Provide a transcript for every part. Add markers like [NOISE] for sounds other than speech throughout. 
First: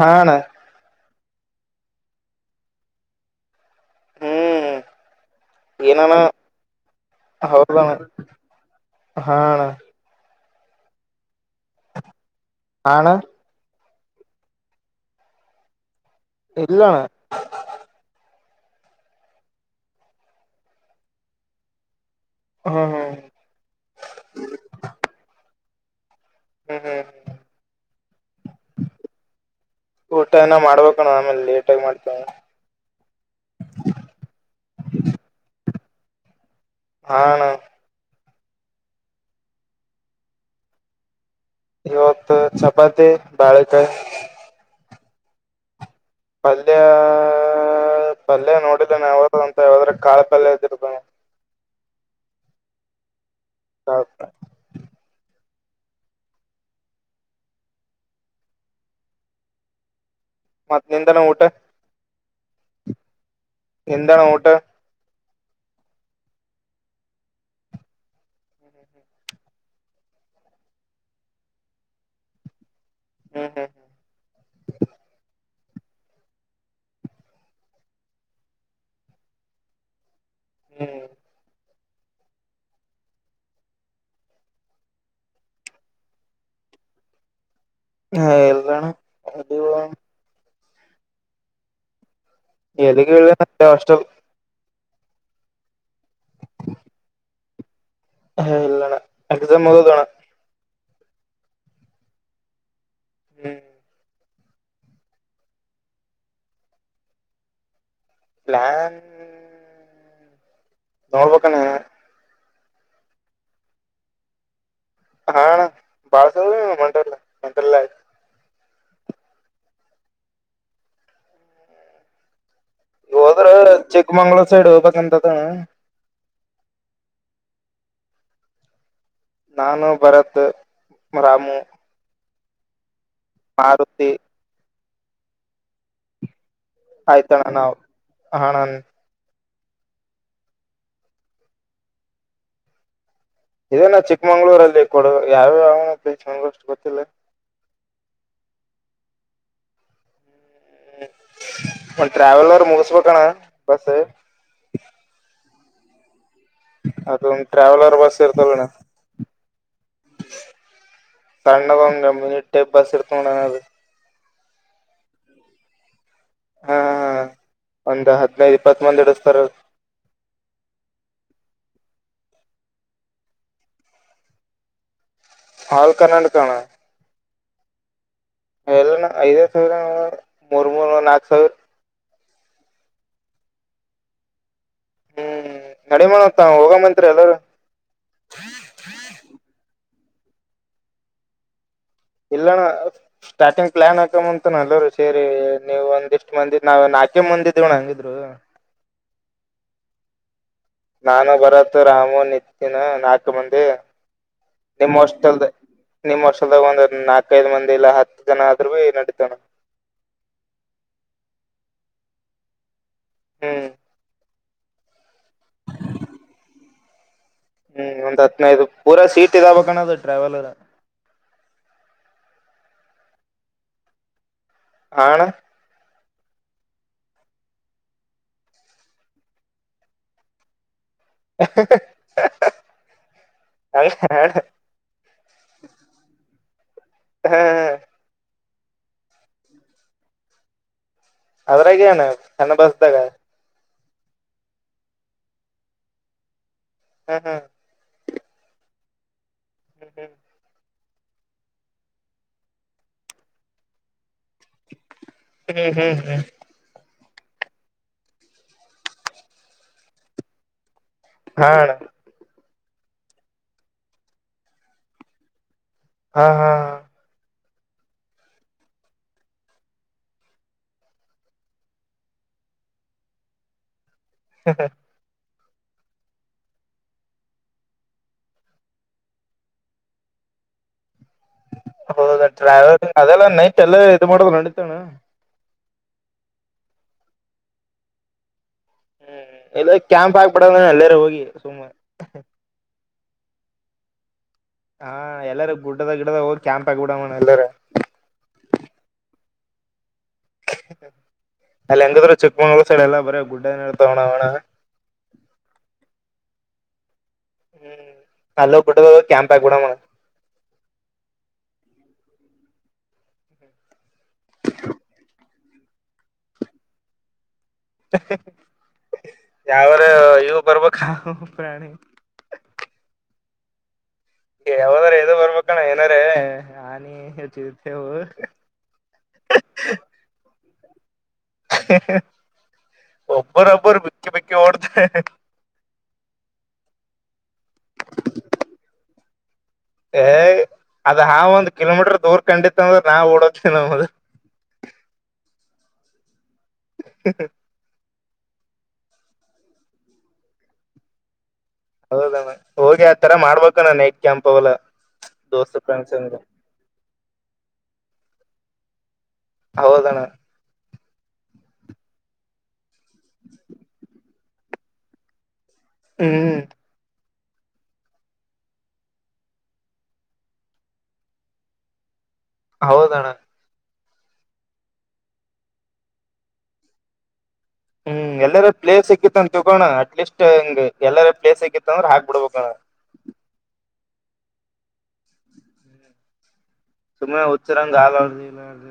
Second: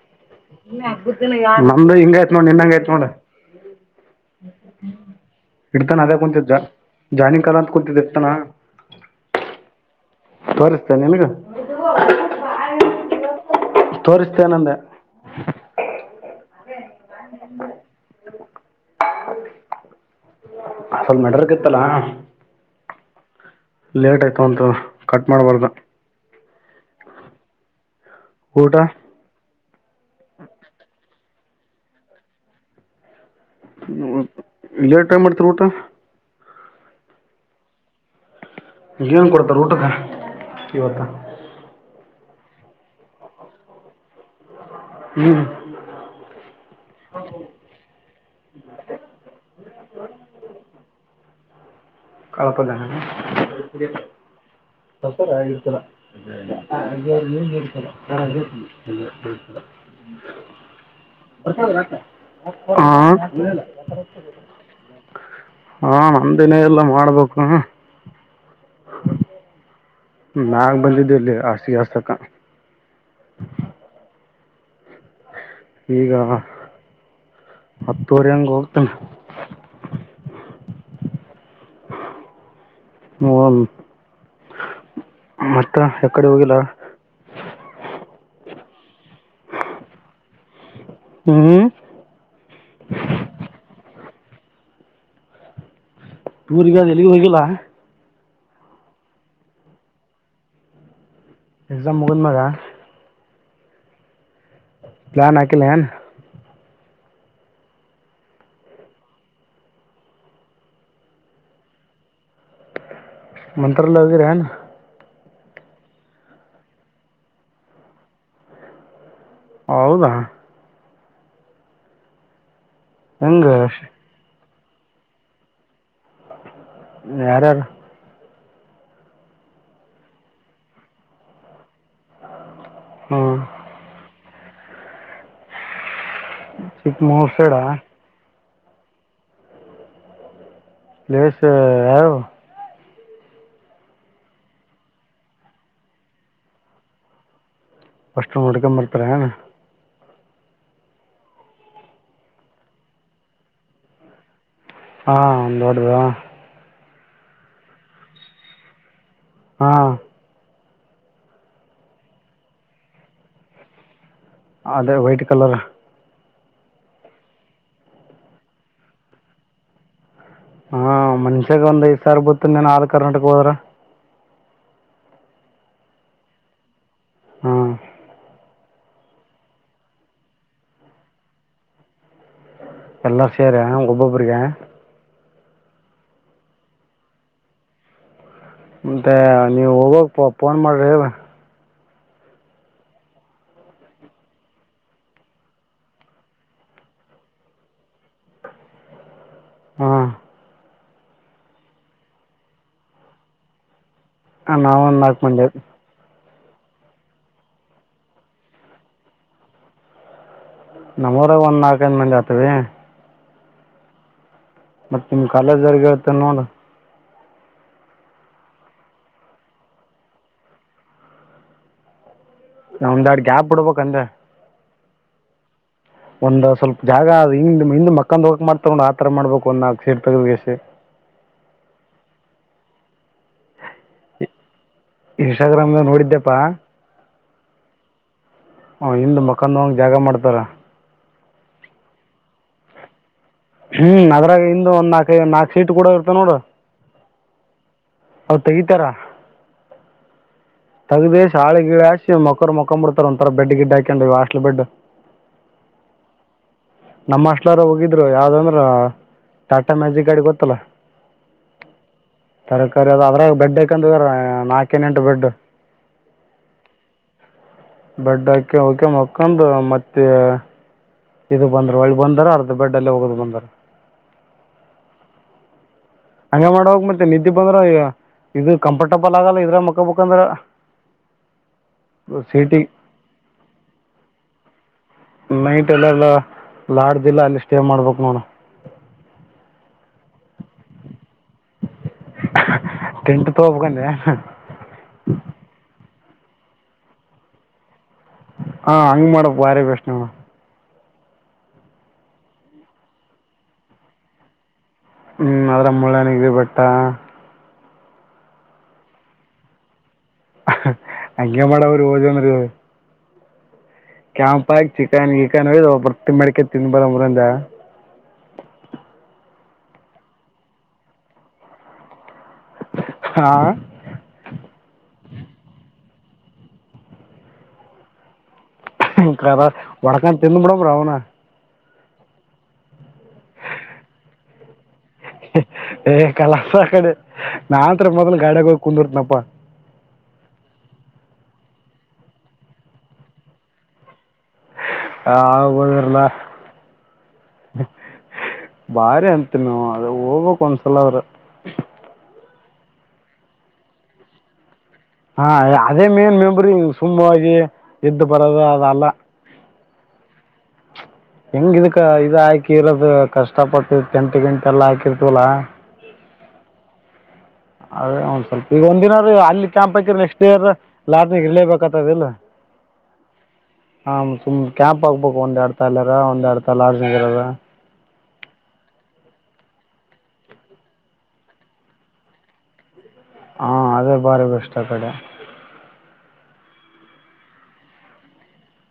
ಹಾ ಅಣ್ಣ ನ ಹಿಂಗ ಆಯ್ತ್ ನೋ ನಿನ್ಂಗಯ್ತ್ ನೋಡ ಹ್ಮ್ ಇಡ್ತಾನ ಏನಣ ಅದೇ ಕೊಂಚ ಜ ಜಾಯನಿಂಗ್ ಕಾಲ ಅಂತ ಹೌದಣ ಕುತಿದ್ದ ಇರ್ತಾನ ಹಾ ತೋರಿಸರಿಸ್ತೇ ನಿಮಗ ಅಣ್ಣ ತೋರಿಸ್ತೇ ನಂದೆ ಇಲ್ಲ ಅ ಸ್ವಲ್ ಮೆಡರ್ಗ ಇತ್ತಲ್ಲಾ ಹ್ಮ್ ಹ್ಮ್ ಲೇಟ್ ಆಯ್ತು ಅಂತ ಕಟ್ ಮಾಡ್ಬಾರ್ದ ಹ್ಮ್ ಹ್ಮ್ ಊಟ ಊಟ ಎನ ಮಾಡ್ಬೇಕಣ ಆಮೇಲೆ ಲೇಟಾಗಿ ಮಾಡ್ತಾವ ಲೇಟ್ ಟೈಮ್ ಮಾಡ್ತರ ಊಟ ಹಣ ಜೀನ್ ಕೊಡ್ತಾರ ಊಟಕ್ಕ ಇವತ್ತ ಇವತ್ತು ಚಪಾತಿ ಬಾಳೆಕಾಯಿ ಹ್ಮ್ ಅಲ್ಲಿಯ ಪಲ್ಯೆ ನೋಡಿಿಲ್ಲ ನ ಯಾವ ಅಂತ ಹೇಳದ್ರ ಕಾಳ ಪಲ್ಯ ಇದ್ದಿರಬೇಕ ಕಳಪಲ್ಲ ತರ. ನೀ ಹೇಳ್ತ ಹ ಹೇಳ್ತೀ ಹೇಳ್ತ. ಮತ್ತ ನಿಧಾನ ಊಟ ಹಾ ಎಂತಾನ ಊಟ ಹಾ ನಂದಿನೇ ಎಲ್ಲ ಮಾಡ್ಬೇಕು. ನಾಗ ಬಂದಿದ್ದೆ ಇಲ್ಲಿ ಆಸಿಗೆ ಹಸ್ತಕ್ಕ.. ಹ್ಮ್ ಹ್ಮ್ ಹ್ಮ್.. ಈಗ.. ಹತ್ತುುವಯ ಹೋಗತನೆ ಹ್ಮ್ ಹ. ಮತ್ತ ಎಕಡೆ ಹೋಗಿಲ್ಲ.. ಹ ಎಲ್ಲಾನ ಎ ಹ್ಮ್ ದಕ್ಕೆ ಕಷ್ಟ. ಊರ್ ಈಗ ಎಲ್ಲಿಗೂ ಹೋಗಿಲ್ಲ. ಹ ಇಲ್ಲಣ್ಣ ಎಕ್ಸಾಮ ಮಗದಣ.. ಎಸಾಮ ಮುಗನ್ ಮಗ.. ಹ್ಮ್.. ಪ್ಲಾನ್ ಆಕಿಲ್ಲನ್. ಪಲಾನ್. ನೋಡ್ಬೇಕಾನೆ. ಮತ್ರಲ್ಲಗೆ ರಣ. ಹಾ ಬಾಳ್ಸ ಮಂಟಲ್ಲ ಮಂಟಲ್ಲ ಆಯ್ತು. ಹೌದಾ.. ಹೋದ್ರ ಹೆಂಗ ಚಿಕ್ಕಮಂಗ್ಳೂರ್ ಸೈಡ್ ಹೋಗ್ಬೇಕಂತದ.. ಯಾರ ಯಾರು.. ನಾನು ಭರತ್ ರಾಮು.. ಹ್ಮ್ ಮಾರುತಿ.. ಚಕ್ಕ ಮೂರ್ ಆಯ್ತಣ್ಣ ಸೇಡಾ.. ನಾವ್ ಹಣ.. ಲಲೇಶ ಯ. ಇದೇನ ಚಿಕ್ಕಮಂಗ್ಳೂರಲ್ಲಿ ಕೊಡ ಯಾರು ಯಾವ ಬಲ್ಂಗೂ ಅಷ್ಟು ಗೊತ್ತಿಲ್ಲ.. ಸ್ಟ್ ನೋಡ್ಕೊ ಬರ್ತಾರೆ.. ಹ್ಮ್ ಒ ಟ್ರಾವೆಲ್ರ್ ಮುಗಸ್ಬೇಕಣ್ಣ ಬಸ್.. ಹಾಡದ.. ಅದು ಟ್ರಾವೆಲ್ ಬಸ್ ಇರ್ತಲ್ಲ ನ. ಹಾ. ಸಣ್ಣಗಂಗ ಮುಟ್ಟ ಬಸ್ ಎತಕಡ ಅದು.. ಅದೇ ವೈಟ್ ಕಲರ್. ಹಾ ಒಂದ್ ಹದ್ನೈದು ಇಪ್ಪತ್ ಮುಂದ್ ಎಡತರ.. ಹಾ ಮನ್ಷ್ಯಾಗ ಒಂದ್ ದ್ ಸಾವ ಬೊತ್ತು ನೀನ್ ಆದ ಕರ್ನಾಟಕ ಹೋದ್ರ. ಹಾಳ್ ಕನ್ನಂಡ ತಾಣ. ಹ್ಮ. ಎಲ್ಲ ಐದೈದು ಸಾವಿರ ಮೂರ್ ಮೂರ್ ನಾಕು ಸಾವಿರ.. ಎಲ್ಲಾರ ಸೇರ ಒಬ್ಬೊಬ್ರಿಗೆರಿಗೆ.. ಹ್ಮ್ ನಡಿ ಮಾಡತ್ತ ಹೋಗ ಮಂರಿ ಎಲ್ಲಾರೂ.. ಮತ್ತೆ ನೀವು ಹೋಗಕ್ ಫೋನ್ ಮಾಡ್ರಿ. ಇಲ್ಲಣ್ಣ ಸ್ಟಾರ್ಟಿಂಗ್ ಪ್ಲಾನ್ ಹಾಕಂತ ಅಲ್ಲರು ಸೇರಿ ನೀವು ಒಂದಿಷ್ಟ್ ಮಂದಿ ನಾವ್ ನಾ. ಆಕೆ ಮುಂದಿದ್ದವಣ ಹಂಗಿದ್ರು. ಹ ನಾನು ಭರತ್ ರಾಮು ನಿತ್ಯನ್ ನಾಕು ಮಂದಿ ನಿಮ್ಮ್ ನಾವೊಂದು ನಾಲ್ಕು ಮಂದಿ ಹಸ್ಟೆಲ್ದೇ ನಿಮ್ಮ್ ಹಸ್ಟೆಲ್ ದ ಒಂದ ನಾಕೈದ್ ಮಂದಿ ಇಲ್ಲ ಹತ್ತು ಜನ ಆದ್ರವೇ ನಡತಾವಣ ನಮ್ಮೂರ ಒಂದ್ ನಾಲ್ಕೈದು್ ಮಂದಿ ಆಗ್ತವಿ ಹ್ಮ್ ಮತ್ತ್ ನಿಮ್ ಕಾಲೇಜ್ ರಿಗೇ ಹೇಳತಿನ್ ನೋಡ್ ಹ್ಮ್ ಒಂದ್ ಹತ್ನೈದು ಪೂರಾ ಸೀಟ್ ಇದಬೇಕಣದು ಟರವಲರ್ ನಾ ಒಂದಾಡ್ ಗ್ಯಾಪ್ ಬಿಡ್ಬೇಕಕ್ಂದೆ. ಅ ಅಣ್ಣ ಒಂದ ಸ್ವಲ್ಪ ಜಾಗ ಹಿಂದ ಹಿಂದ ಮಕ್ಕಂದ ಹೋಗಕಕ್ ಮಾಡ್ತಾರೊಂಡ್ ಆತರ ಮಾಡ್ಬೇಕು ಒಂದ ನಾಕ್ ಸೀಟ್ ತೇಗದಿ ಏಸದಿ ಹ ಹಾ ಹಹ ಇನ್ಸ್ಟಾಗ್ರಾಮ್ ನೋಡಿದ್ದೆಪ್ಪಾ ಹ ಹಿಂದ ಮಕಾನ್ ಹೋಗಕ ಜಾಗ ಮಾಡ್ತಾರ ಅದ್ರಾಗ ಏನು ಚೆನ್ನ ಬಸ್ದಾಗ ಹ್ಮ್ ಅದ್ರಾಗ ಇಂದು ಒಂದ ನಾಕ ನಾಕ್ ಸೀಟ್ ಕೂಡ ಇರ್ತೇವ ನೋಡು ಹ ಹ ಹೌ ತಗಿತರ ಹ್ಮ್ ಹ್ಮ್ ತಗ್ದಿ ಶಾೆ ಗಿಡಾಿ ಮಕ್ಕರು ಮೊಕೊ್ ಬಿಡ್ತಾರ ಒಂಥರ ಬೆಡ್ ಗಿಡ್ ಹಾಕೊಂಡ್ ಹ್ಮ್ ಹ್ಮ್ ಹ್ಮ್ ನಮ್ಮ ಹಸ್ಟೆಲ್ರು ಹೋಗಿದ್ರು ಯಾವ್ದಂದ್ರ ಟಾಟಾ ಮ್ಯಾಜಿಕ್ ಗಾಡಿ ಗೊತ್ತಲ್ಲ ಹಾ ಅಣ್ಣ ತರಕಾರಿ ಅದ ಅದ್ರಾಗ ಬೆಡ್ ಅಕಂತರ ಅಣ ನಾಲ್ಕೇಿನೆಂಟು ಬೆಡ್ ಹಾ ಹಾ ಹ ಬೆಡ್ ಹಾಕಿ ಅವಕೆ ಮಕ್ಕೊಂಡ್ ಮತ್ತೆ ಇದು ಬಂದ್ರ ಒಳ್ಳಿ ಬಂದಾರ ಅರ್ಧ ಬೆಡ್ ಅಲ್ಲಿ ಹೋಗೋದು ಬಂದಾರ ಹ ಹಾ ಹಂಗೇ ಮಾಡೋಗ ಮತ್ತೆ ನಿದ್ದೆ ಬಂದ್ರ ಈಗ ಇದು ಕಂಫರ್ಟಬಲ್ ಆಗಲ್ಲ ಇದ್ರಲಿ ಮಕ್ಕಬ್ಅಂದ್ರೇ ಹೌದ ಟ್ರಾವೆಲಿಂಗ್ ಅದೆಲ್ಲ ನೈಟ್ ಎಲ್ಲ ಇದು ಮಾಡದು ನಡಿತವಣ ನೈಟ್ ಎಲ್ಲಲ್ಲ ಲಾಡಜ ಇಲ್ಲ ಅಲ್ಲಿ ಸ್ಟೇ ಮಾಡ್ಬೇಕ್ ನೋಡ ಹ್ಮ್ ಎಲ್ಲ ಕ್ಯಾಂಪ್ ಆಗ್ಬಿಡದ್ರ ಅಲ್ಲೇಾರ ಹೋಗಿ ಸುಮ್ನೇ ಟಂಟ್ು ತೋಬಕೊಂಡೆ ಹಾ ಎಲ್ಲಾರ ಗುಡ್ಡದ ಗಿಡದ ಹೋಗಿ ಕ್ಯಾಂಪ್ ಆಗಬಿಡ ಮಣ ಎಲ್ಲಾರ ಹಾ ಹಂಗ ಮಾಡಡ ಬಾರ ಬಸ್ಟ್ಣ್ ಅಲ್ಲಿ ಹೆಂಗಾದ್ರೂ ಚಿಕ್ಕಮಂಗಳೂರು ಸೈಡ್ ಎಲ್ಲಾ ಬರಿ ಗುಡ್ಡನೇ ಏ ಇಡ್ತಾವಣ ಅಣ್ಣ ಹ್ಮ್ ಅದ್ರ ಮುಳ್ಳಗಿರಿನ ಬೆಟ್ಟ ಹ್ಮ್ ನ ಅಲ್ಲ ಪುಟ್ಟ ಕ್ಯಾಂಪ್ ಆಗಿ ಕೂಡ ಮ ಅಂಗೇ ಮಾಡೇವ ಹೋದಂದರೇ ಕ್ಯಾಂಪಗಿ ಚಿಕನ್ ಗಿಕನ್ ಬರ್ ಮಡಕೆ ತಿನ್ಬಾರ್ರಂದ ಯಾವ ಇವು ಬರ್ಬಾಕ ಪ್ರಾಣಿ ಹಾ ಯಾವದ್ರ ಎದು ಬರ್ಬೇಕಣ್ಣ ಏನಾರ ಆನಿ ಚಿರತತೆವು ಕದ ವಡಕನ್ ತಿಿಂದ ಬಿಿಡ್ರ ಅವನ ಒಬ್ಬರ ಒಬ್ಬರು ಬಕ್ಕಿ ಬಕ್ಕಿ ಓಡ್ತರೇ ಏ ಕಲಾಸ ಕಡೆ ನಾನ್ತ್ರ ಮೊದಲು ಗಾಡಾಗ ಹೋಗಿ ಕುಂದರ್ತನಪ್ಪಾ ಏ ಅದ ಹಾ ಒಂದ್ ಕಿಲೋಮೀಟರ್ ದೂರ್ ಕಂಡಿತ್ ಅಂದ್ರೆ ನಾ ಓಡೋದ ನಾ ಮೊದಲ್ ಹ ಹಾವ್ಬರಲ್ಲ ಭಾರಿ ಅಂತಿನವ ಅದು ಓದಬೇಕು ಒಂದಸಲ ಅವರ ಹೌದಣ ಹೋಗಿ ಆತರ ಮಾಡ್ಬೇಕು ಅಣ್ಣ ನೈಟ್ ಕ್ಯಾಂಪ್ ಅವಲ್ಲ ಹಾ ದೋಸ್ತ್ ಅದೇ ಫ್ರೆಂಡ್ಸ್ ಮೇನ್ ಅಂದ್ರ ಮೆಮರಿ ಸುಮ್ಮನೆ ಹೋಗಿ ಇದ್ದು ಬರದು ಅದಲ್ಲ ಹೌದಣ ಹೆಂಗ್ ಇದುಕ ಇದು ಹಾಕಿ ಇರೋದು ಕಷ್ಟ ಪಟ್ಟು ಟೆಂಟು ಗಿಂಟು ಎಲ್ಲಾ ಹಾಕಿರ್ತವಲ್ಲಾ. ಹ್ಮ ಅದೇ ಒಂದ್ ಸ್ವಲ್ಪ ಈಗ ಒಂದ ದಿನರು ಅಲ್ಲಿ ಕ್ಯಾಂಪ್ ಹಾಕಿದ್ರೆ ನೆಕ್ಸ್ಟ್ ಇಯರ್ ಲಾಡ್ಜ್ ಅಲ್ಲಿ ಇರ್ಲೇಬೇಕತದ ಇಲ್ಲ ಹೌದಣ್ಣ ಹ ಸುಮ್ ಕ್ಯಾಂಪ್ ಆಗ್ಬೇಕು ಒಂದ್ ಅಡ್ತಾ ಎಲ್ಲಾರ ಒಂದ್ ಅಡ್ತಾ ಲಾಡ್ಜನಲ್ಲಿ ಇರದಾ. ಹ್ಮ್ ಎಲ್ಲಾರ ಪ್ಲೇಸ್ ಸಿಕ್ಕಿತ್ತ ಅಂತ ತಿಕೋಣ ಅಟ್ ಲೀಸ್ಟ್ ಹಂಗ ಎಲ್ಲಾರ ಪ್ಲೇಸ್ ಸಿಕ್ಕಿತ್ತ ಅಂದ್ರೆ ಹಾಕ್ಬಿಡ್ಬೇಕಣ [INAUDIBLE] ಹಾ ಅದೇ ಭಾರಿ ಬೆಷ್ಟ್ ಆ ಕಡೆ. ಸುಮ್ಮನೆ ಹುಚ್ಚಿರಂಗ ಆ ಲಾಡ್ಜ್ ಈ ಲಾಡ್ಜ್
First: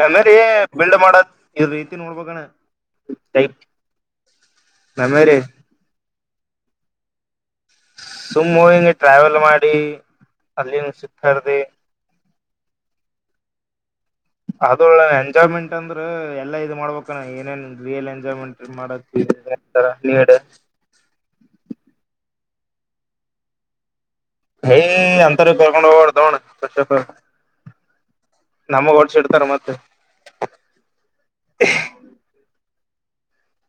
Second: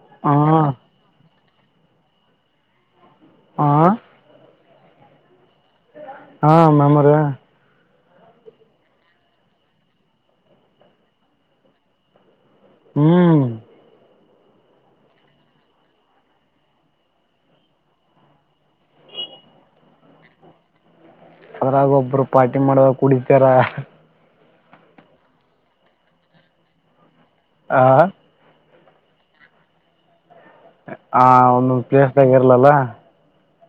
ಮೆಮರಿ ಹಾಂ ಬಿಲ್ಡ್ ಮಾಡದು ಈ ರೀತಿ ನೋಡ್ಬೇಕಣ ಆ ಮೆಮೊರಿ ಹಾ ಮೆಮೊರಿ ಸುಮ್ಮ್ ಮುಹಿಂಗೆ ಟ್ರಾವೆಲ್ ಮಾಡಿ ಅಲ್ಲಿ ಸುತ್ತರ್ದಿ ಹ್ಮ್ ಅದೊಳ್ಳ ಎಂಜಾಯ್ಮೆಂಟ್ ಅಂದ್ರ ಎಲ್ಲಾ ಇದ್ ಮಾಡ್ಬೇಕಣ್ಣ ಏನೇನ್ ರಿಯಲ್ ಎಂಜಾಯ್ಮೆಂಟ್ ಮಾಡ [UNINTELLIGIBLE] ಅದ್ರಾಗ ಒಬ್ರು ಪಾರ್ಟಿ ಮಾಡದಾಗ ಕುಡಿತಾರ ಹೇ ಅಂತರ ಕರ್ಕೊಂಡ್ ಹೋಗ್ಬರ್ದಣ್ಣ ಫಸ್ಟ್ ಆಫ್ ಆಲ್ ಆ ನಮ್ಮಗ್ ಹೊಡ್ಸ ಇಡ್ತಾರ ಮತ್ತೆ ಹ ಒಂದು ಒಂದು ಪ್ಲೇಸ್ದಾಗ ಇರ್ಲಲ್ಲ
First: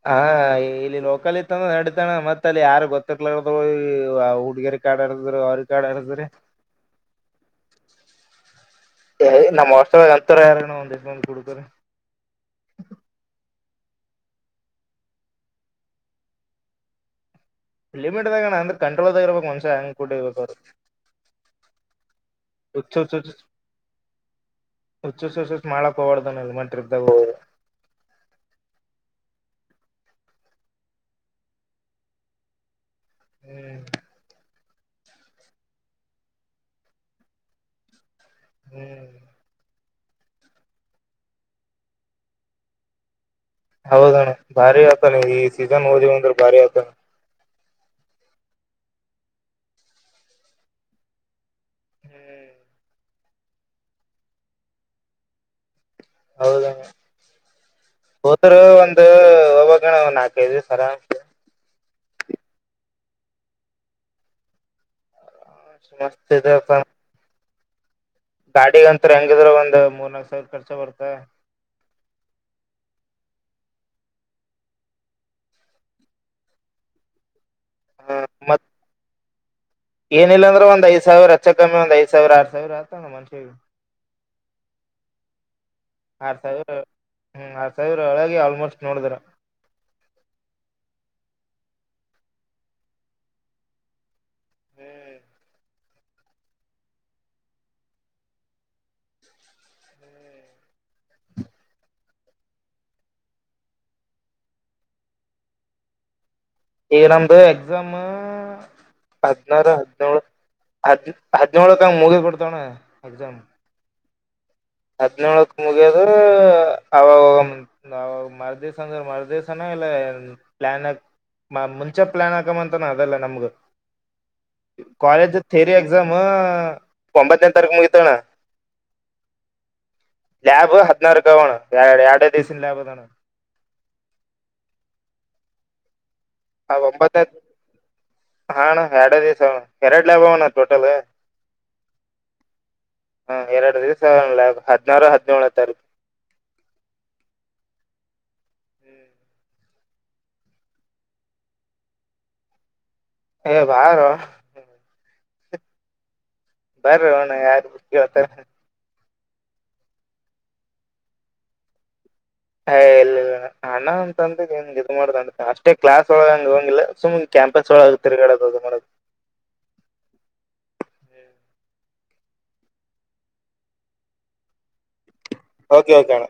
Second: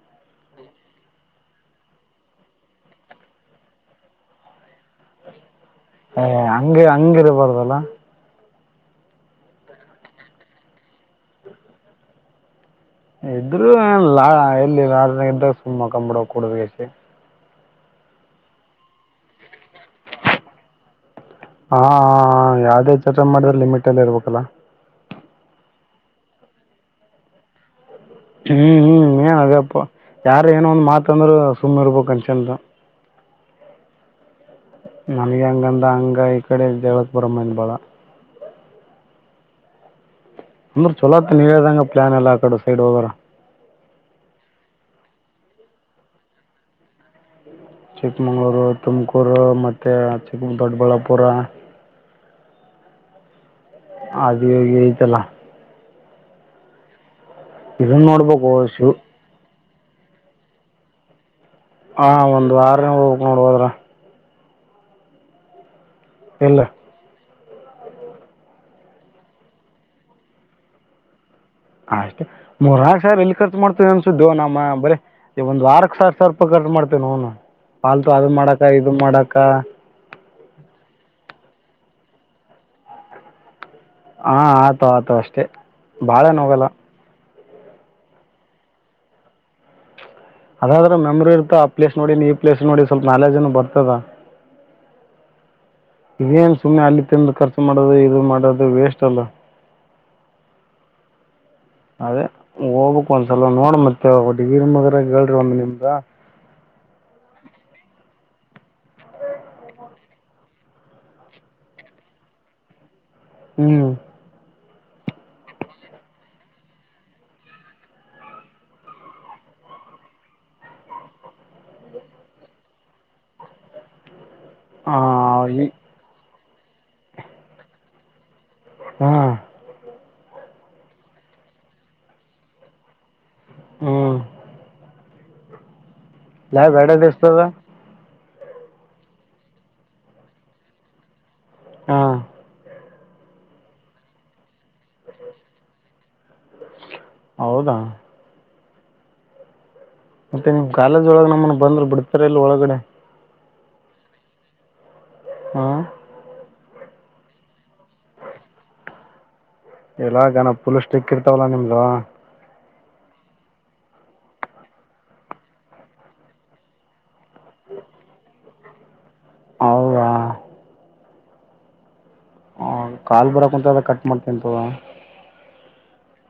ಹಾ ಇಲ್ಲಿ ಲೋಕಾಲ್ ಇರ್ತಂದ ನಡೀತಣ ಮತ್ತ್ ಅಲ್ಲಿ ಯಾರು ಗೊತ್ತಿರ್ಲಾರರು ಹುಡ್ಗಿರ [UNINTELLIGIBLE] ಏ ಅಂಗ್ ಅಂಗ್ ಇರ್ಬದಲ್ಲ ಏ ನಮ್ಮ್ ಹಾಸ್ಟೆಲಲ್ಲಿ ಅಂತಾರ್ ಯಾರ ಇಲ್ಲಣ್ಣ [UNINTELLIGIBLE] ಇದ್ರೂ ಲಾ ಎಲ್ಲಿ ಲಾಡ್ಜ ಇದ್ರಾಗ ಸುಮ್ಮ ಮಂಕಬಿಡಬೇಕು ಕುಡ್ದ್ ಲಿಮಿಟದಗಣ್ಣ ಅಂದ್ರ ಕಂಟ್ರೋಲ್ದಾಗ ಇರ್ಬೇಕ್ ಮನ್ಶ ಹೆಂಗ್ ಕುಡಿಬೇಕ್ ಅವರು ಆ ಆ ಆ ಯಾವ್ದೇ ಚಟ ಮಾಡಿದ್ರು ಲಿಮಿಟ್ ಅಲ್ಲಿ ಇರ್ಬೇಕಲ್ಲ. ಹುಚ್ಚ್ [UNINTELLIGIBLE] ಹ್ಮ್ ಹ್ಮ್ ಮೇನ್ ಅದೆಯಪ್ಪ ಯಾರ ಏನ್ ಒಂದ್ ಮಾತ್ ಅಂದ್ರು ಸುಮ್ಮ್ ಇರ್ಬೇಕು ಅನ್ಷಂದ್ ಹ್ಮ್ ನನಗೆ ಹಂಗಂದ ಹಂಗ ಈ ಕಡೆ ಜಗಳಕ್ ಬರೊಮ್ಮಂದಿ ಬಾಳ ಹ್ಮ್ ಅಂದ್ರ ಚೊಲೋತ್ತ ನೀ ಹೇಳ್ದಂಗ ಪ್ಲಾನ್ ಎಲ್ಲ ಆ ಕಡೆ ಸೈಡ್ ಹೋದರ ಹೌದಣ್ಣ ಭಾರಿ ಆತಾನ ಈ ಸೀಸನ್ ಹೋದಿವ್ ಅಂದ್ರೆ ಭಾರಿ ಆತಾನ ಚಿಕ್ಕಮಂಗಳೂರು ತುಮಕೂರು ಮತ್ತೆ ಚಿಕ್ಕ ದೊಡ್ಡಬಳ್ಳಾಪುರ. ಹ್ಮ್ ಆದಿ ಯೋಗಿ ಇತಾಲ ಹೌದಣ್ಣ ಇದನ್ನ ನೋಡ್ಬೇಕು ಹೋದರು ಶೂ ಒಂದು ಅವಾಗ ನಾಲ್ಕೈದು ದಿವಸ ಅರಾಮ್ ಹಾ ಒಂದ್ ವಾರ ಹೋಗಬೇಕ್ ನೋಡು ಹೋದ್ರ ಮಸ್ತ್ ಇದೆ ಇಲ್ಲ ಕಣ ಗಾಡಿ ಅಂತ ಹೆಂಗಿದ್ರ ಒಂದ್ ಮೂರ್ನಾಕ್ ಸಾವಿರ ಖರ್ಚ ಬರುತಾ ಹ ಅಷ್ಟೇ ಮೂರ್ನಾಲ್ಕಕ್ ಸಾವಿರ ಎಲ್ಲಿ ಖರ್ಚು ಮಾಡ್ತವಿ ಅನ್ಸುದೊ ನಮ್ಮ ಬರೀ ಒಂದ್ ವಾರಕ್ ಸಾವಿರ ಸಾವಿರ ಖರ್ಚ ಮಾಡ್ತೇನು ಪಾಲ್ತು ಅದ ಮಾಡಾಕ ಇದ ಮಾಡಾಕ ಏನಿಲ್ಲಂದ್ರ ಒಂದ್ ಐದ ಸಾವಿರ ಹೆಚ್ಚ ಕಮ್ಮಿ ಒಂದ್ ಐದ ಸಾವಿರ ಆರ್ ಸಾವಿರ ಆಯ್ತಣ ಮನ್ಷ್ಯಿಗೆ. ಹಾ ಆತು ಆತು ಅಷ್ಟೆ ಆರ್ ಸಾವಿರ ಹ್ಮ ಆರ್ ಸಾವಿರ ಒಳಗೆ ಆಲ್ಮೋಸ್ಟ್ ನೋಡಿದ್ರ ಅದಾದ್ರೆ ಮೆಮ್ರರಿ ಇರ್ತ ಆ ಪ್ಲೇಸ್ ನೋಡಿ ನೀ ಈ ಪ್ಲೇಸ್ ನೋಡಿ ಸ್ವಲ್ಪ ಮ್ಯಾಲೇಜ್ನು ಬರ್ತದ ಹ್ಮ್ ಇದೇನ್ ಸುಮ್ಮ್ನೆ ಅಲ್ಲಿ ತಿಂದು ಖರ್ಚು ಮಾಡೋದು ಇದು ಮಾಡೋದು ವೇಸ್ಟ್ ಅಲ್ಲ ಹ್ಮ್ ಅದೇ ಹೋಗ್ಕ್ ಒಂದ್ಸಲ ನೋಡ ಮತ್ತೆ ಒಟ್ಟ ಗೀರ್ ಮಗರ ಹೇಳ್ರಿ ಒಂದಂದು ನಿಮ್ದ ಏ ನಮ್ದು ಎಕ್ಸಾಮ್ ಹದಿನಾರು ಹದಿನೇಳು ಹದ್ ಹದ್ಿನೊಳಕ ಹಂಗ ಮುಗಿ ಕೊಡ್ತಾವಣ್ಣ ಎಕ್ಸಾಮ್ ಹ್ಞೂ ಹದಿನೇಳಕ್ ಮುಗಿಯದು ಅವಾಗ ಅವಾಗ ಮರದ್ಸ ಅ ಮರ ದಿವ್ನ ಪ್ಲಾನ್ ಮುಂಚೆ ಪ್ಲಾನ್ ಹಾಕಂತಾನ ಅದೆಲ್ಲ ನಮ್ಗ ಕಾಲೇಜ್ ಈ ಥೇರಿ ಎಕ್ಸಾಮ್ ಒಂಬತ್ತನೇ ತಾರೀಕು ಮುಗಿತಣ್ಣ ಹ್ಮ್ ಲಾಬ್ ಹದಿನಾರಕಾವಣ ಎರಡೇ ದಸ ಲಾಬ್ ಅ ಹ್ಮ್ ಲ ಆ ಒಂಬತ್ತನೇ ಬ್ಯಾಡದುಸತದ ಹಾ ನ ಎರಡ ದಿವಸ ಎರಡು ಲೇಬ ಅವಣ ಟೋಟಲ್ ಹಾ ಹಾ ಎರಡು ದಿವಸ ಹದ್ಿನಾರು ಹದಿನೇಳೇಳ ತಾರೀಕು ಹೌದಾ ಹ್ಮ್ ಮತ್ತೆ ನೀ್ ಕಾಲೇಜ್ ಒಳಗ ನಮ್ಮನ್ ಬಂದ್ರರು ಬಿಡ್ತಾರ ಇಲ್ ಒಳಗಡೆ ಬಾರ ಹಾ ಬರ್ರ ಹಣ ಯಾರುೇಳ್ತಾರೆ ಎಲ್ಲ ಗನ ಪುಲ್ ಸ್ಟಿಕ್ ಇರ್ತಾವಲ್ಲಾ ನಿಮಗ ಹ ಇಲ್ಲ ಅಣ ಅಂತಂದಂಗ ಇ ಮಾಡ್ದ ಅಂತ ಅಷ್ಟೇ ಕ್ಲಾಸ್ ಒಳಗಂಗ ಹಂಗಿಲ್ಲ ಸುಮ್ ಕ್ಯಾಂ ಇೋಳ ತಿರುಗಡ ಹವಾ ಹ ಕಾಲು ಬರಕ್ ಕುಂತ ಅ ಕಟ್ ಮಾಡ್ತೀಂತದ ಓಕೆ ಓಕೆಣ